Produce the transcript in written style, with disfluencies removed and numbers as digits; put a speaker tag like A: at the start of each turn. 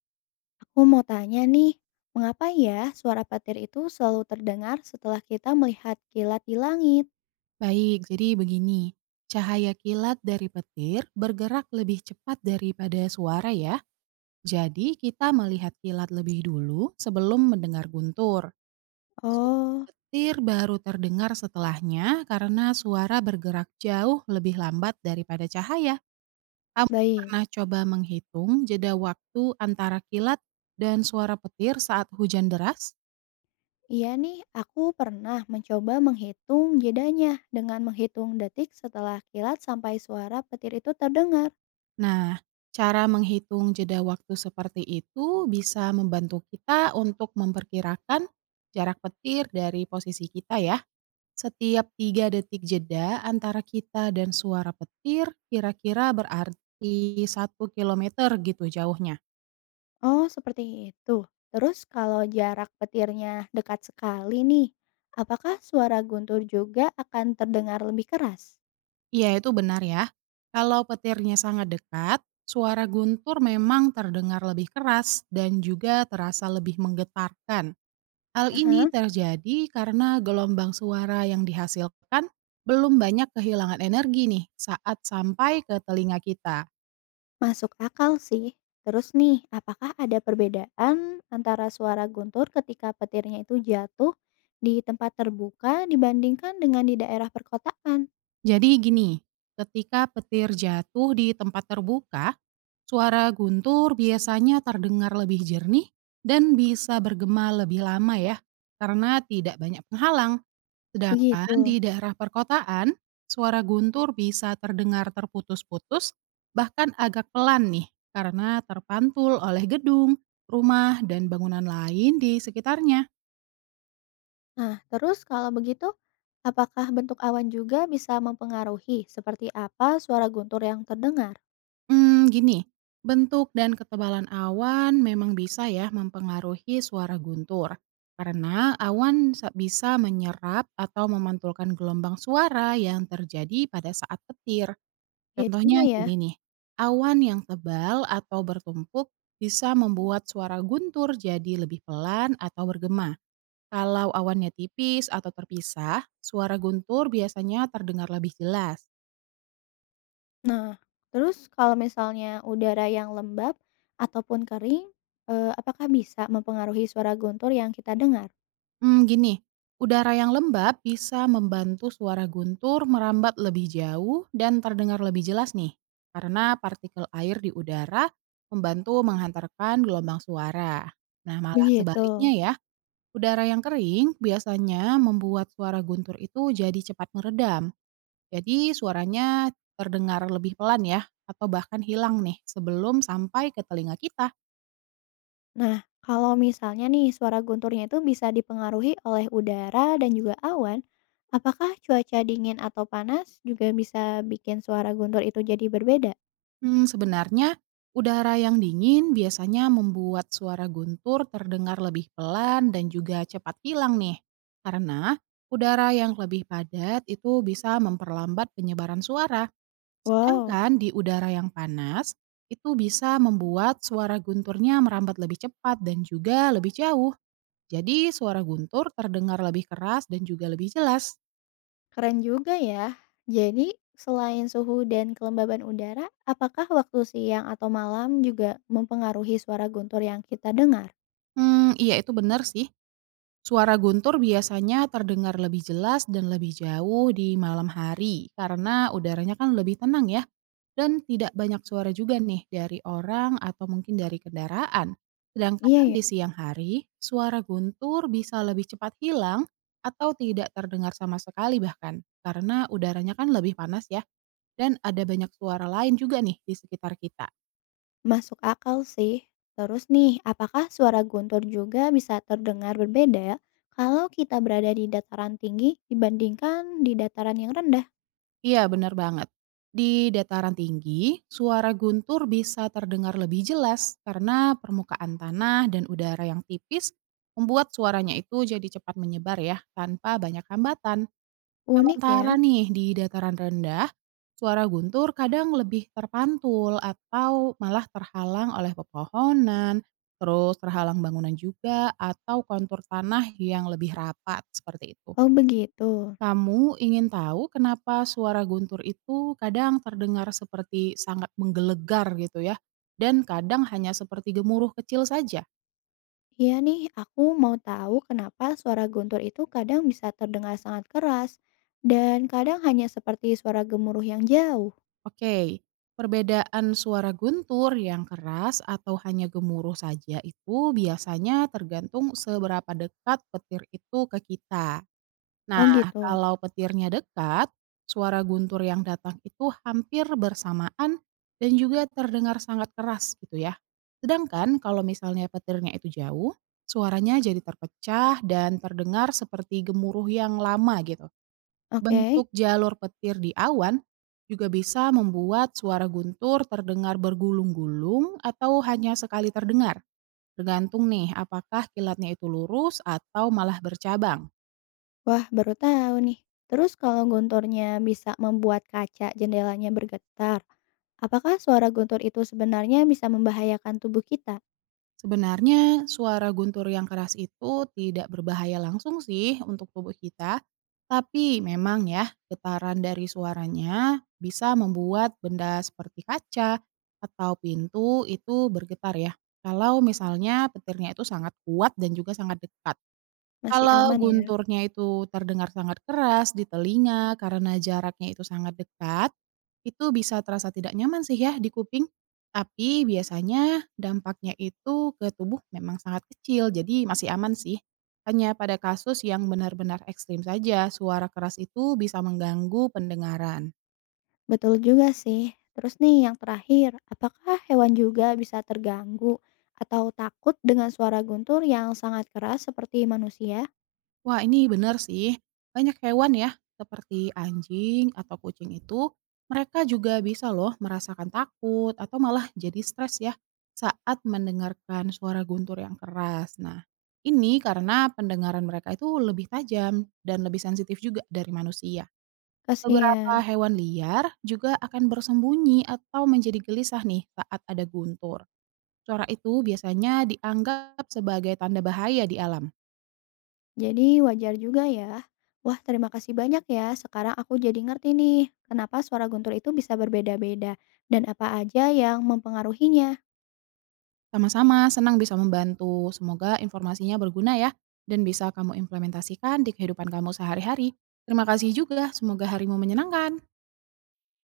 A: Aku mau tanya nih, mengapa ya suara petir itu selalu terdengar setelah kita melihat kilat di langit?
B: Baik, jadi begini. Cahaya kilat dari petir bergerak lebih cepat daripada suara ya. Jadi kita melihat kilat lebih dulu sebelum mendengar guntur. Suara
A: Oh,
B: Petir baru terdengar setelahnya karena suara bergerak jauh lebih lambat daripada cahaya. Kamu
A: baik.
B: pernah coba menghitung jeda waktu antara kilat dan suara petir saat hujan deras?
A: Iya nih, aku pernah mencoba menghitung jedanya dengan menghitung detik setelah kilat sampai suara petir itu terdengar.
B: Nah, cara menghitung jeda waktu seperti itu bisa membantu kita untuk memperkirakan jarak petir dari posisi kita ya. Setiap 3 detik jeda antara kita dan suara petir kira-kira berarti 1 kilometer gitu jauhnya.
A: Oh, seperti itu. Terus kalau jarak petirnya dekat sekali nih, apakah suara guntur juga akan terdengar lebih keras?
B: Iya itu benar ya. Kalau petirnya sangat dekat, suara guntur memang terdengar lebih keras dan juga terasa lebih menggetarkan. Hal ini
A: Aha.
B: terjadi karena gelombang suara yang dihasilkan belum banyak kehilangan energi nih saat sampai ke telinga kita.
A: Masuk akal sih. Terus nih, apakah ada perbedaan antara suara guntur ketika petirnya itu jatuh di tempat terbuka dibandingkan dengan di daerah perkotaan?
B: Jadi gini, ketika petir jatuh di tempat terbuka, suara guntur biasanya terdengar lebih jernih dan bisa bergema lebih lama ya, karena tidak banyak penghalang. Sedangkan
A: Begitu.
B: di daerah perkotaan, suara guntur bisa terdengar terputus-putus, bahkan agak pelan nih, karena terpantul oleh gedung, rumah, dan bangunan lain di sekitarnya.
A: Nah, terus kalau begitu, apakah bentuk awan juga bisa mempengaruhi seperti apa suara guntur yang terdengar?
B: Gini, bentuk dan ketebalan awan memang bisa ya mempengaruhi suara guntur. Karena awan bisa menyerap atau memantulkan gelombang suara yang terjadi pada saat petir.
A: Ya juga
B: Contohnya
A: ya.
B: gini nih, awan yang tebal atau bertumpuk bisa membuat suara guntur jadi lebih pelan atau bergema. Kalau awannya tipis atau terpisah, suara guntur biasanya terdengar lebih jelas.
A: Nah, terus kalau misalnya udara yang lembab ataupun kering, apakah bisa mempengaruhi suara guntur yang kita dengar?
B: Gini, udara yang lembab bisa membantu suara guntur merambat lebih jauh dan terdengar lebih jelas nih. Karena partikel air di udara membantu menghantarkan gelombang suara. Nah, malah
A: Begitu.
B: sebaliknya ya, udara yang kering biasanya membuat suara guntur itu jadi cepat meredam. Jadi suaranya terdengar lebih pelan ya, atau bahkan hilang nih sebelum sampai ke telinga kita.
A: Nah, kalau misalnya nih suara gunturnya itu bisa dipengaruhi oleh udara dan juga awan, apakah cuaca dingin atau panas juga bisa bikin suara guntur itu jadi berbeda?
B: Sebenarnya udara yang dingin biasanya membuat suara guntur terdengar lebih pelan dan juga cepat hilang nih. Karena udara yang lebih padat itu bisa memperlambat penyebaran suara.
A: Wow,
B: Sedangkan di udara yang panas, itu bisa membuat suara gunturnya merambat lebih cepat dan juga lebih jauh. Jadi suara guntur terdengar lebih keras dan juga lebih jelas.
A: keren juga ya. Jadi, selain suhu dan kelembaban udara, apakah waktu siang atau malam juga mempengaruhi suara guntur yang kita dengar?
B: Iya itu benar sih. Suara guntur biasanya terdengar lebih jelas dan lebih jauh di malam hari karena udaranya kan lebih tenang ya. Dan tidak banyak suara juga nih dari orang atau mungkin dari kendaraan.
A: Iya
B: Sedangkan
A: ya.
B: di siang hari, suara guntur bisa lebih cepat hilang atau tidak terdengar sama sekali bahkan. Karena udaranya kan lebih panas ya. Dan ada banyak suara lain juga nih di sekitar kita.
A: Masuk akal sih. Terus nih, apakah suara guntur juga bisa terdengar berbeda ya, kalau kita berada di dataran tinggi dibandingkan di dataran yang rendah?
B: Iya benar banget. Di dataran tinggi, suara guntur bisa terdengar lebih jelas karena permukaan tanah dan udara yang tipis membuat suaranya itu jadi cepat menyebar ya tanpa banyak hambatan.
A: Unik ya.
B: Sementara nih di dataran rendah, suara guntur kadang lebih terpantul atau malah terhalang oleh pepohonan, terus terhalang bangunan juga atau kontur tanah yang lebih rapat seperti itu.
A: Oh begitu.
B: Kamu ingin tahu kenapa suara guntur itu kadang terdengar seperti sangat menggelegar gitu ya, dan kadang hanya seperti gemuruh kecil saja?
A: Iya nih, aku mau tahu kenapa suara guntur itu kadang bisa terdengar sangat keras dan kadang hanya seperti suara gemuruh yang jauh.
B: Oke, perbedaan suara guntur yang keras atau hanya gemuruh saja itu biasanya tergantung seberapa dekat petir itu ke kita.
A: Oh
B: Nah,
A: gitu.
B: kalau petirnya dekat, suara guntur yang datang itu hampir bersamaan dan juga terdengar sangat keras gitu ya. Sedangkan kalau misalnya petirnya itu jauh, suaranya jadi terpecah dan terdengar seperti gemuruh yang lama gitu.
A: Oke.
B: Bentuk jalur petir di awan juga bisa membuat suara guntur terdengar bergulung-gulung atau hanya sekali terdengar, tergantung nih apakah kilatnya itu lurus atau malah bercabang.
A: Wah, baru tahu nih. Terus kalau gontornya bisa membuat kaca jendelanya bergetar, apakah suara gontor itu sebenarnya bisa membahayakan tubuh kita?
B: Sebenarnya suara guntur yang keras itu tidak berbahaya langsung sih untuk tubuh kita, tapi memang ya getaran dari suaranya bisa membuat benda seperti kaca atau pintu itu bergetar ya. Kalau misalnya petirnya itu sangat kuat dan juga sangat dekat.
A: Masih
B: Kalau
A: aman ya?
B: gunturnya itu terdengar sangat keras di telinga karena jaraknya itu sangat dekat, itu bisa terasa tidak nyaman sih ya di kuping. Tapi biasanya dampaknya itu ke tubuh memang sangat kecil, jadi masih aman sih. Hanya pada kasus yang benar-benar ekstrim saja, suara keras itu bisa mengganggu pendengaran.
A: Betul juga sih. Terus nih yang terakhir, apakah hewan juga bisa terganggu atau takut dengan suara guntur yang sangat keras seperti manusia?
B: Wah, ini benar sih. Banyak hewan ya, seperti anjing atau kucing itu, mereka juga bisa loh merasakan takut atau malah jadi stres ya saat mendengarkan suara guntur yang keras. Nah, ini karena pendengaran mereka itu lebih tajam dan lebih sensitif juga dari manusia.
A: Kasihan.
B: Beberapa hewan liar juga akan bersembunyi atau menjadi gelisah nih saat ada guntur. Suara itu biasanya dianggap sebagai tanda bahaya di alam.
A: Jadi wajar juga ya. Wah, terima kasih banyak ya. Sekarang aku jadi ngerti nih, kenapa suara guntur itu bisa berbeda-beda dan apa aja yang mempengaruhinya.
B: Sama-sama, senang bisa membantu. Semoga informasinya berguna ya dan bisa kamu implementasikan di kehidupan kamu sehari-hari. Terima kasih juga, semoga harimu menyenangkan.